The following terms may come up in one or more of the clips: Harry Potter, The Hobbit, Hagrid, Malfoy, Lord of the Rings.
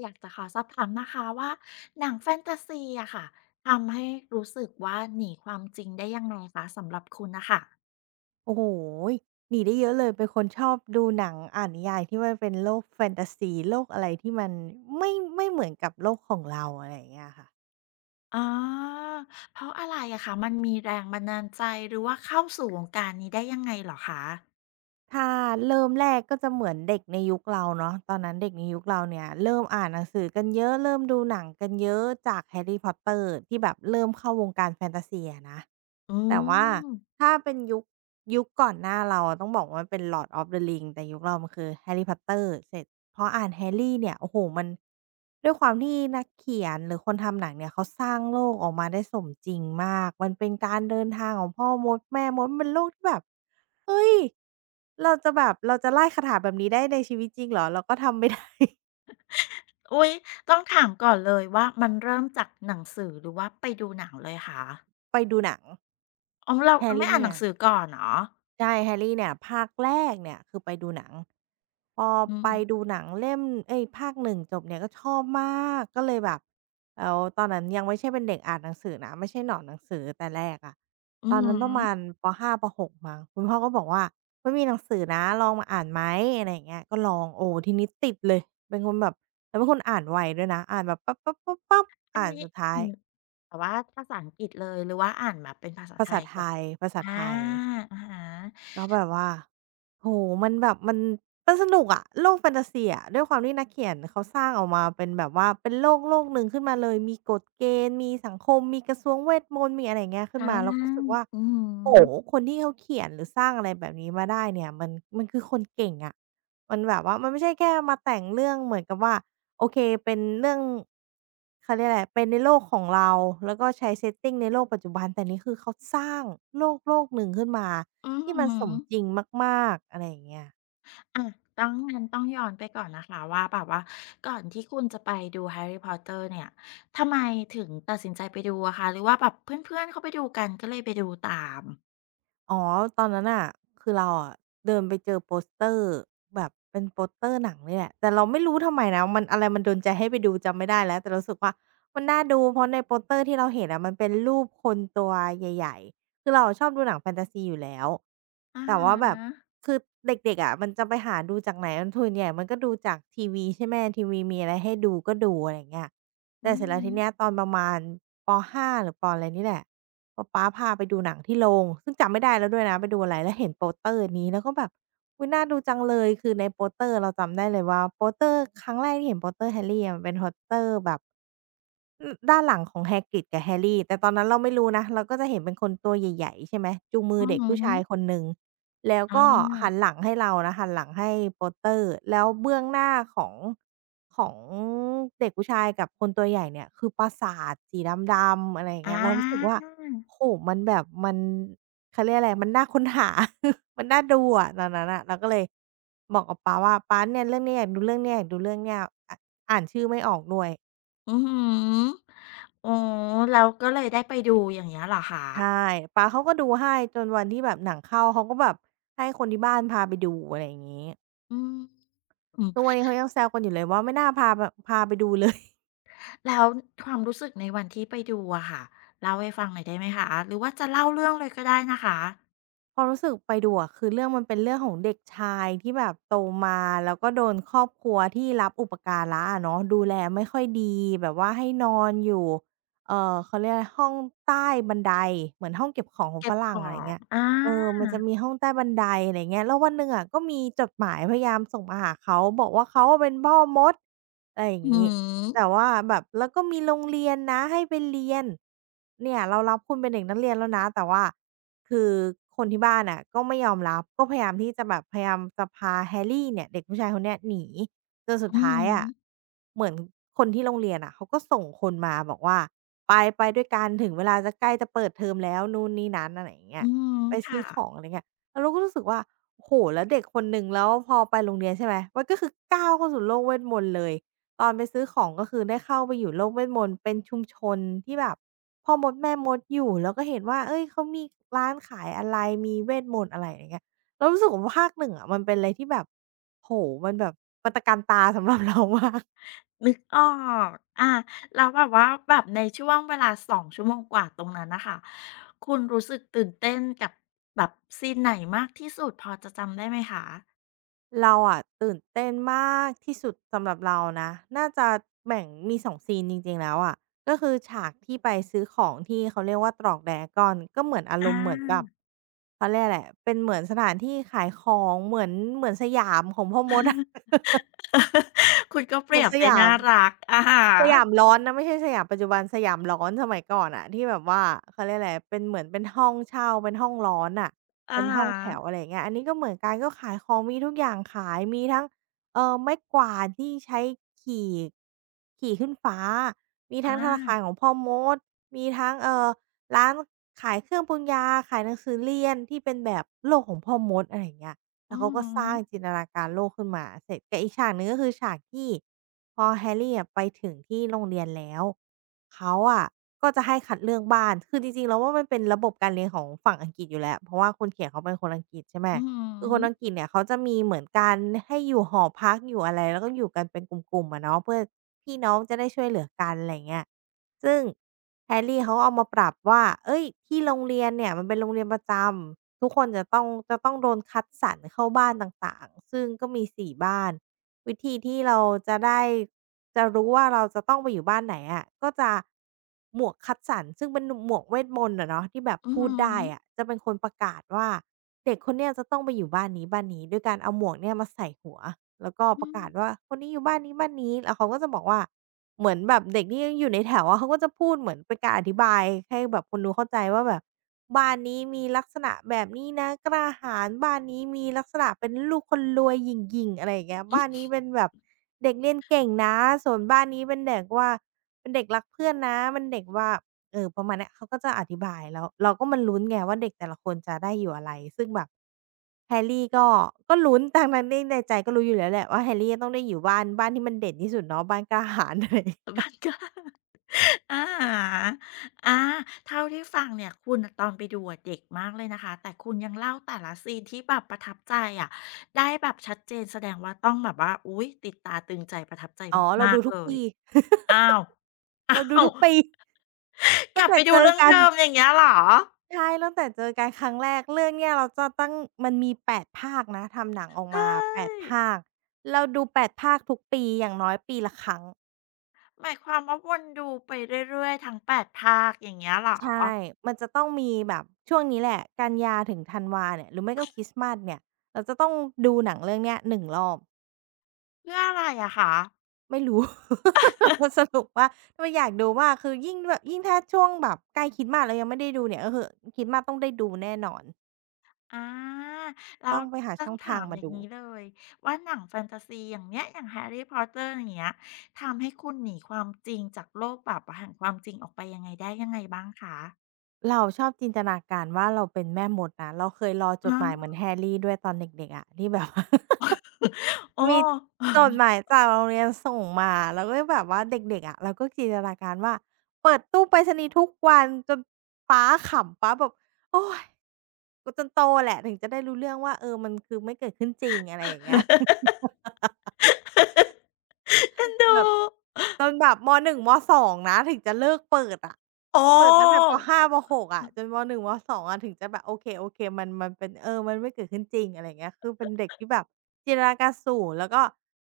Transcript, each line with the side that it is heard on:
left: อยากจะขอสอบถามนะคะว่าหนังแฟนตาซีอะค่ะทำให้รู้สึกว่าหนีความจริงได้ยังไงคะสำหรับคุณนะคะ
right: โอ้โหหนีได้เยอะเลย เป็นคนชอบดูหนังอ่านนิยายที่มันเป็นโลกแฟนตาซีโลกอะไรที่มันไม่เหมือนกับโลกของเราอะไรอย่างเงี้ยค่ะ
left: อ๋อเพราะอะไรอะคะมันมีแรงบันดาลใจหรือว่าเข้าสู่วงการนี้ได้ยังไงเหรอคะ
right: ถ้าเริ่มแรกก็จะเหมือนเด็กในยุคเราเนาะตอนนั้นเด็กในยุคเราเนี่ยเริ่มอ่านหนังสือกันเยอะเริ่มดูหนังกันเยอะจาก Harry Potter ที่แบบเริ่มเข้าวงการแฟนตาซีอะนะ
left: อื
right: แต่ว่า
left: ม
right: ถ้าเป็นยุคก่อนหน้าเราอะต้องบอกว่ามันเป็น Lord of the Ring แต่ยุคเรามันคือ Harry Potter เสร็จพออ่าน Harry เนี่ยโอ้โฮมัน ด้วยความที่นักเขียนหรือคนทำหนังเนี่ยเขาสร้างโลกออกมาได้สมจริงมาก มันเป็นการเดินทางของพ่อมดแม่มดมันเป็นโลกที่แบบเฮ้ยเราจะไล่คาถาแบบนี้ได้ในชีวิตจริงเหรอเราก็ทำไม่ ได้
left: อุ๊ยต้องถามก่อนเลยว่ามันเริ่มจากหนังสือหรือว่าไปดูหนังเลยคะ
right: ไปดูหนัง
left: อ๋อเรา
right: แฮ
left: เรา
right: ร์
left: ไม่
right: ริ่ง
left: อ่านหนั
right: เนี่
left: ง
right: ย
left: สือก่อนเหรอ
right: ใช่แฮร์รี่เนี่ยภาคแรกเนี่ยคือไปดูหนังพอ
left: อื
right: ไป
left: ม
right: ดูหนังเล่มเอ๊ยภาคหนึ่งจบเนี่ยก็ชอบมากก็เลยแบบตอนนั้นยังไม่ใช่เป็นเด็กอ่านหนังสือนะไม่ใช่หนอนหนังสือแต่แรกอะ
left: อื
right: ตอนนั้นประมาณ
left: ม
right: ปห้าปหกมั้งคุณพ่อก็บอกว่ามันมีหนังสือนะลองมาอ่านไหมอะไรอย่างเงี้ยก็ลองโอ้ทีนี้ติดเลยเป็นคนแบบแล้วเป็นคนอ่านไวด้วยนะอ่านแบบปั๊บๆๆๆ
left: อัน
right: อ่าน
left: นี้
right: สุดท้า
left: อื
right: ย
left: มแต่ว่าภาษาอังกฤษเลยหรือว่าอ่านแบบเป็นภาษา
right: ภา
left: ไท
right: ษา
left: ยก
right: ไทยภาษา
left: อา
right: ไทย
left: อะฮะ
right: แล้วแบบว่าโอ้โมันแบบมันมันสนุกอะโลกแฟนตาซีอะด้วยความที่นักเขียนเขาสร้างออกมาเป็นแบบว่าเป็นโลกหนึ่งขึ้นมาเลยมีกฎเกณฑ์มีสังคมมีกระทรวงเวทมนต์มีอะไรอย่างเงี้ยขึ้น
left: อา
right: มาเราก็รู้สึกว่า
left: อือฮ
right: โอ้โฮ
left: ึ
right: คนที่เขาเขียนหรือสร้างอะไรแบบนี้มาได้เนี่ยมันคือคนเก่งอะมันแบบว่ามันไม่ใช่แค่มาแต่งเรื่องเหมือนกับว่าโอเคเป็นเรื่องเขาเรียกอะไรเป็นในโลกของเราแล้วก็ใช้ setting ในโลกปัจจุบันแต่นี่คือเขาสร้างโลกหนึ่งขึ้นมา
left: อือ
right: ที่มัน
left: ฮึ
right: สมจริงมากๆอะไรอย่างเงี้ย
left: อะต้องงั้นต้องย้อนไปก่อนนะคะว่าแบบว่าก่อนที่คุณจะไปดู Harry Potter เนี่ยทำไมถึงตัดสินใจไปดูอะคะหรือว่าแบบเพื่อนๆเขาไปดูกันก็เลยไปดูตาม
right: อ๋อตอนนั้นน่ะคือเราอะเดินไปเจอโปสเตอร์แบบเป็นโปสเตอร์หนังนี่แหละ แต่เราไม่รู้ทำไมนะมันอะไรมันดลใจให้ไปดูจำไม่ได้แล้วแต่เรารู้สึกว่ามันน่าดูเพราะในโปสเตอร์ที่เราเห็นอะมันเป็นรูปคนตัวใหญ่ๆ คือเราอะชอบดูหนังแฟนตาซีอยู่แล้ว
left: อะ
right: แต่ว่าแบบ
left: ฮะ
right: คือเด็กๆอะมันจะไปหาดูจากไหนส่วนใหญ่มันก็ดูจากทีวีใช่ไหมทีวีมีอะไรให้ดูก็ดูอะไรอย่างเงี้ย
left: อื
right: แต่
left: อ
right: เสร็จแล้ว
left: ฮึ
right: ทีเนี้ยตอนประมาณป5หรือปอะไรนี่แหละ ป๊าพาไปดูหนังที่โรงซึ่งจำไม่ได้แล้วด้วยนะไปดูอะไรแล้วเห็นโปสเตอร์นี้แล้วก็แบบอุ๊ยน่าดูจังเลยคือในโปสเตอร์เราจำได้เลยว่าโปสเตอร์ครั้งแรกที่เห็นโปสเตอร์แฮร์รี่อะมันเป็นโปสเตอร์แบบ อือด้านหลังของ Hagrid กับ Harry แต่ตอนนั้นเราไม่รู้นะเราก็จะเห็นเป็นคนตัวใหญ่ๆใช่ไหมจูงมือ
left: อื
right: เด็ก
left: อ
right: ผู้
left: ฮึ
right: ชายคนหนึ่งแล้ว
left: อา
right: ก็หันหลังให้เรานะหันหลังให้ Potter แล้วเบื้องหน้าของของเด็กผู้ชายกับคนตัวใหญ่เนี่ยคือปราสาทสีดำๆอะไรอย่าง
left: อา
right: เงี้ยเรารู้สึกว่าโอ้โฮมันแบบมันเขาเรียกอะไรมันน่าค้นหา มันน่าดูอะตอนนั้นน่ะเราก็เลยบอกกับป๊าว่าป๊าเนี่ยเรื่องเนี้ยอยากดูเรื่องเนี้ยอยากดูเรื่องเนี้ยออ่านชื่อไม่ออกด้วย
left: อือฮึอ๋อแล้วก็เลยได้ไปดูอย่างเงี้ยเหรอคะ
right: ใช่ป๊าเขาก็ดูให้จนวันที่แบบหนังเข้าเขาก็แบบให้คนที่บ้านพาไปดูอะไรอย่างงี้
left: อืม
right: ทุกวันนี้เขายังแซวกันอยู่เลยว่าไม่น่าพาพาไปดูเลย
left: แล้วความรู้สึกในวันที่ไปดูอะค่ะเล่าให้ฟังหน่อยได้ไหมคะหรือว่าจะเล่าเรื่องเลยก็ได้นะคะ
right: ความรู้สึกไปดูอะคือเรื่องมันเป็นเรื่องของเด็กชายที่แบบโตมาแล้วก็โดนครอบครัวที่รับอุปการะอะเนาะดูแลไม่ค่อยดีแบบว่าให้นอนอยู่เขาเรียกอะไรห้องใต้บันไดเหมือนห้องเก็บของของ
left: เก็
right: ฝ
left: บข
right: รั่ง
left: อ
right: อะไร
left: ง
right: เงี้ย
left: อา
right: เออมันจะมีห้องใต้บันไดอะไรเงี้ยแล้ววันหนึ่งอะก็มีจดหมายพยายามส่งมาหาเขาบอกว่าเขาอะเป็นพ่อมดอะไรอย่าง
left: อือฮึ
right: งี้แต่ว่าแบบแล้วก็มีโรงเรียนนะให้ไปเรียนเนี่ยเรารับคุณเป็นเด็กนักเรียนแล้วนะแต่ว่า คือคนที่บ้านน่ะก็ไม่ยอมรับก็พยายามที่จะแบบพยายามจะพาแฮร์รี่เนี่ยเด็กผู้ชายคนเนี้ยหนีจนสุด
left: อือฮ
right: ท้ายอะ
left: ึ
right: เหมือนคนที่โรงเรียนอะเขาก็ส่งคนมาบอกว่าไปด้วยกันถึงเวลาจะใกล้จะเปิดเทอมแล้วนู่นนี่นั้นอะไรอย่างเงี้
left: อื
right: ย
left: ม
right: ไปซื้
left: ค่ะ
right: อของอะไรเงี้ยแล้วเราก็รู้สึกว่าโอ้โฮแล้วเด็กคนหนึ่งแล้วพอไปโรงเรียนใช่ไหมมันก็คือก้าวเข้าสู่โลกเวทมนต์เลยตอนไปซื้อของก็คือได้เข้าไปอยู่โลกเวทมนต์เป็นชุมชนที่แบบ พอมดแม่มดอยู่แล้วก็เห็นว่าเฮ้ยเขามีร้านขายอะไรมีเวทมนต์อะไรอย่างเงี้ยเรารู้สึกว่าภาคหนึ่งอะมันเป็นอะไรที่แบบโอ้โฮมันแบบมัตะการตาสำหรับเรามาก
left: นึกออกอาแล้วแบบว่าแบบในช่วงเวลา2ชั่วโมงกว่าตรงนั้นน่ะค่ะคุณรู้สึกตื่นเต้นกับแบบซีนไหนมากที่สุดพอจะจำได้ไหมคะ
right: เราอะตื่นเต้นมากที่สุดสำหรับเรานะน่าจะแบ่งมีสองซีนจริงๆแล้วอะก็คือฉากที่ไปซื้อของที่เขาเรียกว่าตรอก Dragon ก็เหมือนอาร
left: อา
right: มณ์เหมือนแบบเขาเรียกอะไรเป็นเหมือนสถานที่ขายของเหมือนสยามของพ่อมดอะ
left: คุณก็เป
right: เหมื
left: รี
right: อน
left: ยบ
right: ส
left: ได้
right: ยา
left: น่า
right: ม
left: รักอะฮะ
right: สยามร้อนนะไม่ใช่สยามปัจจุบันสยามร้อนสมัยก่อนอะที่แบบว่าเขาเรียกอะไรเป็นเหมือนเป็นห้องเช่าเป็นห้องร้อนน่ะ
left: อะ
right: เป็น
left: ฮ
right: ห้องแถว
left: ะ
right: อะไรอย่างเงี้ยอันนี้ก็เหมือนกันก็ขายของมีทุกอย่างขายมีทั้งไม้กวาดที่ใช้ขี่ขี่ขึ้นฟ้ามี
left: อะฮ
right: ทั้งธนาคารของ
left: ะ
right: พ่อมดมีทั้งร้านขายเครื่องปรุงยาขายหนังสือเรียนที่เป็นแบบโลกของพ่อมดอะไรอย่างเงี้ย
left: อา
right: แล้
left: อื
right: ว
left: อ
right: เขาก็
left: ฮึ
right: สร้างจินตนาการโลกขึ้นมาเสร็จกับอีกฉากหนึ่งก็คือฉากที่พอแฮร์รี่อะไปถึงที่โรงเรียนแล้วเขาอะก็จะให้คัดเลือกบ้านคือจริงๆเราวว่ามันเป็นระบบการเรียนของฝั่งอังกฤษอยู่แล้วเพราะว่าคนเขียนเขาเป็นคนอังกฤษใช่ไหม
left: อือ
right: คือคนอังก
left: ฮึ
right: ฤษเนี่ยเขาจะมีเหมือนการให้อยู่หอพักอยู่อะไรแล้วก็อยู่กันเป็นกลุ่มๆอะเนาะเพื่อพี่น้องจะได้ช่วยเหลือกันอะไรอย่างเงี้ยซึ่งแฮร์รี่เขาก็เอามาปรับว่าเฮ้ยที่โรงเรียนเนี่ยมันเป็นโรงเรียนประจำ ทุกคนจะต้องโดนคัดสรรเข้าบ้านต่างๆซึ่งก็มี4บ้านวิธีที่เราจะได้จะรู้ว่าเราจะต้องไปอยู่บ้านไหนอะก็จะหมวกคัดสรรซึ่งเป็นนหมวกเวทมนต์อะเนาะที่แบบ
left: อือ
right: พู
left: ฮึ
right: ดได้อะ
left: อ
right: จะเป็นคนประกาศว่าเด็กคนเนี้ยจะต้องไปอยู่บ้านนี้บ้านนี้ด้วยการเอาหมวกเนี่ยมาใส่หัวแล้วก็ป
left: อื
right: ระ
left: ม
right: กาศว่าคนนี้อยู่บ้านนี้บ้านนี้แล้วเขาก็จะบอกว่า เหมือนแบบเด็กที่ยังอยู่ในแถวอะเขาก็จะพูดเหมือนเป็นการอธิบายให้แบบคนดูเข้าใจว่าแบบบ้านนี้มีลักษณะแบบนี้นะกระหาญบ้านนี้มีลักษณะเป็นลูกคนรวยหยิ่งๆอะไรอย่างเงี้ยบ้านนี้เป็นแบบเด็กเรียนเก่งนะส่วนบ้านนี้เป็นเด็กว่าเป็นเด็กรักเพื่อนนะเป็นเด็กว่า เออประมาณเนี้ยเขาก็จะอธิบายแล้วเราก็มาลุ้นไงว่าเด็กแต่ละคนจะได้อยู่อะไรซึ่งแบบ Harry ก็ลุ้นทั้งๆที่ในใจก็รู้อยู่แล้วแหละว่า Harry จะต้องได้อยู่บ้านที่มันเด่นที่สุดเนาะบ้านกล้าหาญอะไร
left: มันก็ อะฮะอาเท่าที่ฟังเนี่ยคุณน่ะตอนไปดูอะเด็กมากเลยนะคะแต่คุณยังเล่าแต่ละซีนที่แบบประทับใจอะได้แบบชัดเจนแสดงว่าต้องแบบว่าอุ๊ยติดตาตึงใจประทับใจ
right: อ๋อเรา
left: มา
right: ดู
left: กๆ
right: ทุ
left: เล
right: ก
left: ย
right: ปี
left: อ้า ว อ้า
right: เราดู
left: ว
right: ทุกปี
left: ก
right: ตั้
left: ลั
right: ง
left: บ
right: แต่
left: ไปดู
right: เจอ
left: เรื่อง
right: กัน
left: เดิมอย่างเงี้ยเหรอ
right: ใช่ตั้งแต่เจอกันครั้งแรกเรื่องเนี้ยเราจะตั้งมันมี8ภาคนะทำหนังออก
left: ใช
right: มาแปด
left: ่
right: ภาคเราดู8ภาคทุกปีอย่างน้อยปีละครั้ง
left: หมายความว่าวนดูไปเรื่อยๆทั้ง8ภาคอย่างเงี้ยเหรอ
right: ใช่มันจะต้องมีแบบช่วงนี้แหละกันยาถึงธันวาเนี่ยหรือไม่ก็คริสต์มาสเนี่ยเราจะต้องดูหนังเรื่องเนี้ยหนึ่งรอบ
left: เพื่ออะไรอะคะ
right: ไม่รู้ มันสรุปว่ามันอยากดูมากคือยิ่งแบบยิ่งถ้าช่วงแบบใกล้คริสต์มาสแล้วยังไม่ได้ดูเนี่ยก็คือคริสต์มาสต้องได้ดูแน่นอน
left: อาแล้ว
right: ต้องไปหา
left: ต้อ
right: ช่
left: ง
right: องทา
left: ถา
right: ง
left: ม
right: มา
left: อย่าง
right: ดู
left: นี้เลยว่าหนังแฟนตาซีอย่างเนี้ยอย่าง Harry Potter อย่างเงี้ยทำให้คุณหนีความจริงจากโลกแบบแห่งความจริงออกไปยังไงได้ยังไงบ้างคะ
right: เราชอบจินตนาการว่าเราเป็นแม่มดนะเราเคยรอจ
left: อ
right: ดหมายเหมือน
left: อ
right: แฮร์รี่ด้วยตอนเด็กๆอะที่แบบ ว่า
left: โอ้
right: มีจดหมายจากโรงเรียนส่งมาแล้วก็แบบว่าเด็กๆอะเราก็จินตนาการว่าเปิดตู้ไปรษณีย์ทุกวันจนป๊าขำป๊าแบบโอ๊ยจนโตแหละถึงจะได้รู้เรื่องว่าเออมันคือไม่เกิดขึ้นจริงอะไรอย่างเงี้ย
left: เอ็นดู
right: แบบจนแบบมหนึ่งมสองนะถึงจะเลิกเปิดอะ
left: โอ้
right: เปิดตั้งแต่ป5ปกอะจนมหนึ่1มสองอะถึงจะแบบโอเคโอเคมันมันเป็นเออมันไม่เกิดขึ้นจริงอะไรอย่างเงี้ยคือเป็นเด็กที่แบบจินตนาการสูงแล้วก็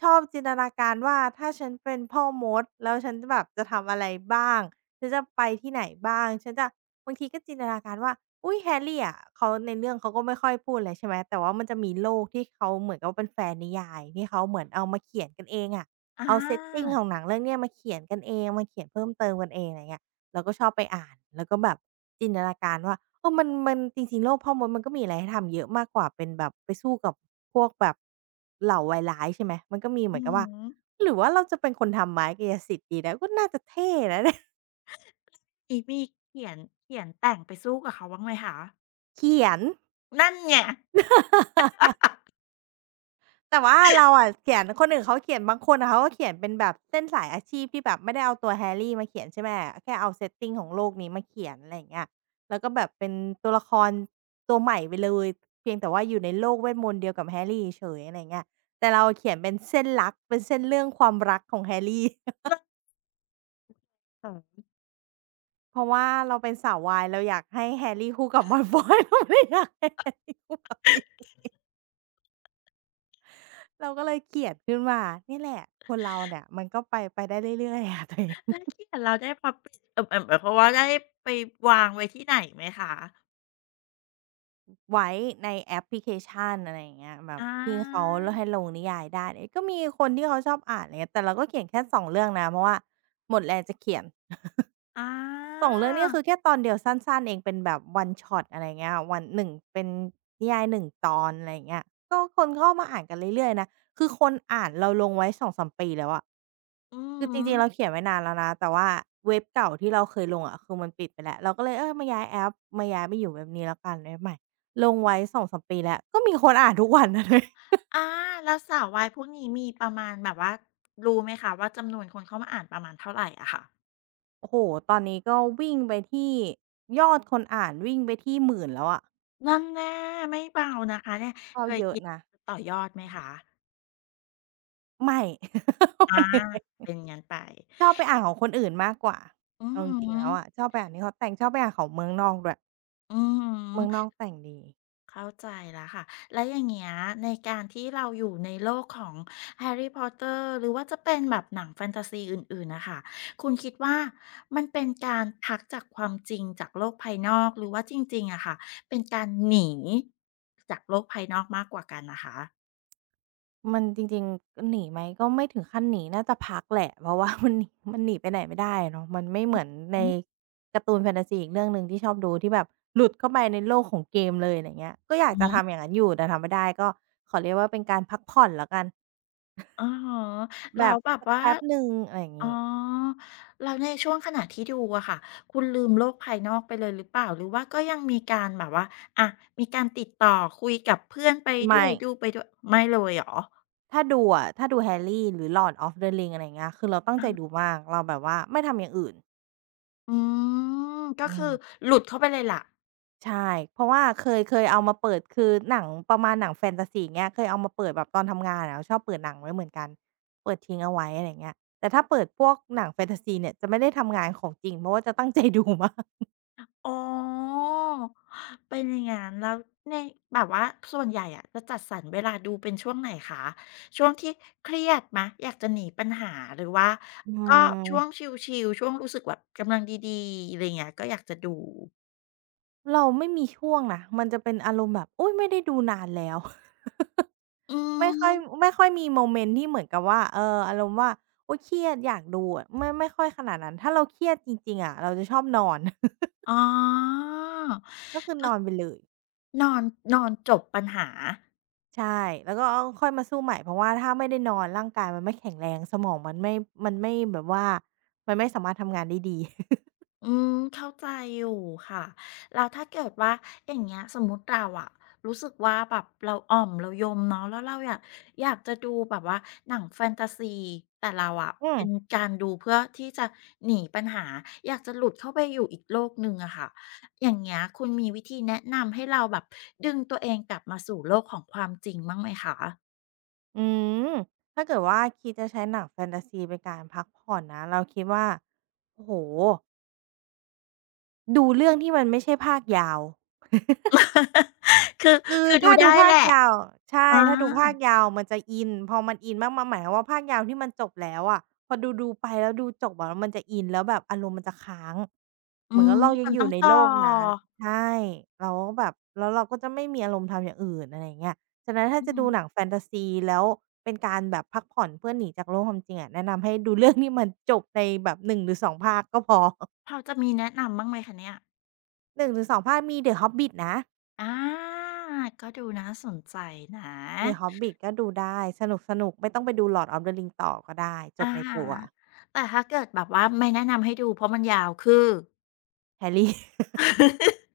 right: ชอบจินตนาการว่าถ้าฉันเป็นพ่อมดแล้วฉันจะแบบจะทำอะไรบ้างฉันจะไปที่ไหนบ้างฉันจะบางทีก็จินตนาการว่าอุ๊ยแฮร์รี่อะเขาในเรื่องเขาก็ไม่ค่อยพูดอะไรใช่ไหมแต่ว่ามันจะมีโลกที่เขาเหมือนกับว่าเป็นแฟนนิยายที่เขาเหมือนเอามาเขียนกันเองอะ
left: อ
right: เอา setting
left: า
right: ของหนังเรื่องเนี้ยมาเขียนกันเองมาเขียนเพิ่มเติมกันเองอะไรเงี้ยเราก็ชอบไปอ่านแล้วก็แบบจินตนาการว่าเออมันจริงๆโลกพ่อมดมันก็มีอะไรให้ทำเยอะมากกว่าเป็นแบบไปสู้กับพวกแบบเหล่าวายร้ายใช่ไหมมันก็มีเห
left: อื
right: มือ
left: อ
right: นกับว่า
left: ฮึ
right: หรือว่าเราจะเป็นคนทำไม้กายสิทธิ์ดีนะก็น่าจะเท่นะ เนี่ย
left: อี้มีเขียนเขียนแต่งไปสู้กับเขาบ้างไหมคะ
right: เขียน
left: นั่นไง
right: แต่ว่าเราอะเขียนคนอื่นเขาเขียนบางคนอะเขาก็เขียนเป็นแบบเส้นสายอาชีพที่แบบไม่ได้เอาตัวแฮร a รี่มาเขียนใช่ไหมแค่เอา setting ของโลกนี้มาเขียนอะไรอย่างเงี้ยแล้วก็แบบเป็นตัวละครตัวใหม่ไปเลยเพียงแต่ว่าอยู่ในโลกเวทมนต์เดียวกับแฮร์รี่เฉยอะไรอย่างเงี้ยแต่เราเขียนเป็นเส้นรักเป็นเส้นเรื่องความรักของแฮร์รี่
left: เออแล
right: เพราะว่าเราเป็นสาววายเราอยากให้แฮร์รี่คู่กับ Malfoy เราไม่ได้อยากให้แฮร์รี่คู่กับจิ๊บเราก็เลยเขียนขึ้นมานี่แหละคนเราเนี่ยมันก็ไปได้เรื่อยๆอะตัวเอง
left: ้วเขียนแล้วได้ publish เอ่อๆหมายความว่าได้ไปวางไว้ที่ไหนไหมคะ
right: ไว้ในแอปพลิเคชันอะไรอย่างเงี้ยแบบ
left: อา
right: ที่เขาให้ลงนิยายได้เอ๊ยก็มีคนที่เขาชอบอ่านอะไรเงี้ยแต่เราก็เขียนแค่2เรื่องนะเพราะว่าหมดแรงจะเขียน
left: อา
right: 2เรื่องนี่ก็คือแค่ตอนเดียวสั้นๆเองเป็นแบบ one shot อะไรเงี้ยวัน1เป็นนิยาย1ตอนอะไรอย่างเงี้ยก็คนเข้ามาอ่านกันเรื่อยๆนะคือคนอ่านเราลงไว้2-3ปีแล้วอะ
left: อื
right: คือ
left: อ
right: จ
left: ฮึ
right: ริงๆเราเขียนไว้นานแล้วนะแต่ว่าเว็บเก่าที่เราเคยลงอะคือมันปิดไปแล้วเราก็เลยเออมาย้ายแอปมาย้ายมาอยู่เว็บนี้แล้วกันเว็บใหม่ลงไว้2มปีแล้วก็มีคนอ่าน ทุกวันนะเธอ
left: อาแล้วสาววายพวกนี้มีประมาณแบบว่ารู้ไหมคะว่าจำนวนคนเข้ามาอ่านประมาณเท่าไรอะค่ะ
right: โอ้โฮตอนนี้ก็วิ่งไปที่ยอดคนอ่านวิ่งไปที่1 0ื่0แล้วอะ
left: นั่นแน่ไม่เบานะคะเนี่ย
right: ก็
left: เคย
right: เยอะ
left: คิด
right: นะ
left: ต่อยอดไหมคะ
right: ไม่ มั
left: อา
right: นเหนื่อย
left: เป็นงั้นไป
right: ชอบไปอ่านของคนอื่นมากกว่า
left: อือ
right: เอาจริงๆ
left: ฮึ
right: แล้วอะชอบไปอ่านที่เขาแต่งชอบไปอ่านของเมืองนอกด้วย
left: อือฮ
right: เมืองน
left: ึ
right: อกแต่งดี
left: เข้าใจแล้วค่ะ แล้วอย่างเงี้ยในการที่เราอยู่ในโลกของแฮรรี r r อ p เต t e r หรือว่าจะเป็นแบบหนังแฟนตาซีอื่นๆนะคะ คุณคิดว่ามันเป็นการพักจากความจริงจากโลกภายนอกหรือว่าจริงๆอะค่ะ เป็นการหนีจากโลกภายนอกมากกว่ากันนะคะ
right: มันจริงๆหนีไหมก็ไม่ถึงขั้นหนีน่าจะพักแหละเพราะว่า มันหนีไปไหนไม่ได้อะเนาะมันไม่เหมือนใน
left: อือ
right: การ์ตูนแฟนทาซีอีกเรื่องหนึ่งที่ชอบดูที่แบบหลุดเข้าไปในโลกของเกมเลยอะไรอย่างเงี้ยก็อยากจะทำอย่างนั้นอยู่แต่ทำไม่ได้ก็ขอเรียกว่าเป็นการพักผ่อนแล้วกัน
left: อ๋อเหรอ
right: แบ
left: แล้ว
right: บ
left: แบบ
right: สัก
left: ว่า
right: แป๊บหนึ่งอะไรอย่าง
left: อ๋อ
right: งี้
left: แล้วในช่วงขณะที่ดูอะค่ะคุณลืมโลกภายนอกไปเลยหรือเปล่าหรือว่าก็ยังมีการแบบว่าอะมีการติดต่อคุยกับเพื่อนไปด้ว
right: ไม่
left: ยดูไปด้วยไม่เลยเหรอ
right: ถ้าดูอะถ้าดู Harry หรือ Lord of the Ring อะไรอย่างเงี้ยคือเราตั้ง
left: อา
right: ใจดูมากเราแบบว่าไม่ทำอย่างอื่น
left: อืมก็
right: อืม
left: คือหลุดเข้าไปเลยล่ะ
right: ใช่ เพราะว่าเคยเอามาเปิดคือหนังประมาณหนังแฟนตาซีอย่างเงี้ยเคยเอามาเปิดแบบตอนทำงานอะเราชอบเปิดหนังไว้เหมือนกันเปิดทิ้งเอาไว้อะไรอย่างเงี้ยแต่ถ้าเปิดพวกหนังแฟนตาซีเนี่ยจะไม่ได้ทำงานของจริงเพราะว่าจะตั้งใจดูมาก
left: อ๋อ เป็นอย่างงั้นแล้วในแบบว่าส่วนใหญ่อะจะจัดสรรเวลาดูเป็นช่วงไหนคะช่วงที่เครียดไหมอยากจะหนีปัญหาหรือว่า
right: อื
left: ก็ช่วงช
right: ม
left: ิลๆช่วงรู้สึกแบบกำลังดีๆอะไรอย่างเงี้ยก็อยากจะดู
right: เราไม่มีช่วงนะมันจะเป็นอารมณ์แบบอุ๊ยไม่ได้ดูนานแล้ว
left: อื
right: ไม่ค่อย
left: ม
right: ไม่ค่อยมีโมเมนต์ที่เหมือนกับว่าเอออารมณ์ว่าอุ๊ยเครียดอยากดูอะไม่ค่อยขนาดนั้นถ้าเราเครียดจริงๆอะเราจะชอบนอน
left: อ๋อ
right: ก็คือนอน
left: ก็
right: ไปเลย
left: นอนนอนจบปัญหา
right: ใช่ แล้วก็ค่อยมาสู้ใหม่ เพราะว่าถ้าไม่ได้นอนร่างกายมันไม่แข็งแรง สมองมันไม่ มันไม่แบบว่ามันไม่สามารถทำงานได้ดี
left: อืมเข้าใจอยู่ค่ะแล้วถ้าเกิดว่าอย่างเงี้ยสมมุติเราอะรู้สึกว่าแบบเราอ่อมเรายมเนาะแล้วเราอยากอยากจะดูแบบว่าหนังแฟนตาซีแต่เราอะ
right: อืม
left: เป็นการดูเพื่อที่จะหนีปัญหาอยากจะหลุดเข้าไปอยู่อีกโลกหนึ่งอะค่ะอย่างเงี้ยคุณมีวิธีแนะนำให้เราแบบดึงตัวเองกลับมาสู่โลกของความจริงบ้างไหมคะ
right: อืมถ้าเกิดว่าคิดจะใช้หนังแฟนตาซีเป็นการพักผ่อนนะ เราคิดว่า โอ้โฮดูเรื่องที่มันไม่ใช่ภาคยาว
left: า คือ
right: คือ
left: คือดู
right: ถ้าดู
left: ได้
right: ภา
left: แห
right: ค
left: ละ
right: ยาวใช่
left: อา
right: ถ้าดูภาคยาวมันจะอินพอมันอินมากๆหมายความว่าภาคยาวที่มันจบแล้วอะพอดูๆไปแล้วดูจบอะแล้วมันจะอินแล้วแบบอารมณ์มันจะค้าง
left: อื
right: เหมือน
left: ม
right: กับเรายั
left: มั
right: ง
left: น
right: อ
left: ต้อ
right: ยู่
left: ง
right: ใน
left: ต่
right: โลกนั้น
left: อ
right: ใช่เราก็แบบแล้วเราก็จะไม่มีอารมณ์ทำอย่างอื่นอะไรอย่างเงี้ยฉะนั้นถ้า
left: อื
right: จะดูหนัง
left: ม
right: แฟนตาซีแล้วเป็นการแบบพักผ่อนเพื่อหนีจากโลกความจริงอะแนะนำให้ดูเรื่องที่มันจบในแบบหนึ่งหรือสองภาคก็พอ
left: พอจะมีแนะนำบ้างไหมคะเนี่ย
right: หนึ่งหรือสองภาคมี The Hobbit นะ
left: อาก็ดูน่าสนใจนะ
right: The Hobbit ก็ดูได้สนุกๆไม่ต้องไปดู Lord of the Ring ต่อก็ได้จ
left: อะ
right: บใน
left: ฮะ
right: ตัว
left: แต่ถ้าเกิดแบบว่าไม่แนะนำให้ดูเพราะมันยาวคือ
right: Harry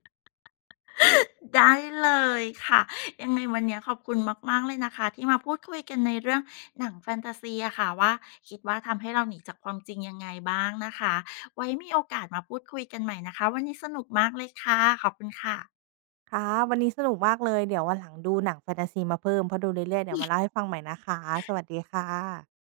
left: ได้เลยค่ะยังไงวันเนี้ยขอบคุณมากๆเลยนะคะที่มาพูดคุยกันในเรื่องหนังแฟนตาซีอะค่ะว่าคิดว่าทำให้เราหนีจากความจริงยังไงบ้างนะคะไว้มีโอกาสมาพูดคุยกันใหม่นะคะวันนี้สนุกมากเลยค่ะขอบคุณค่ะ
right: ค่ะวันนี้สนุกมากเลยเดี๋ยววันหลังดูหนังแฟนทาซีมาเพิ่มเพราะดูเรื่อยๆเดี๋ยวมาเล่าให้ฟังใหม่นะคะสวัสดีค่ะ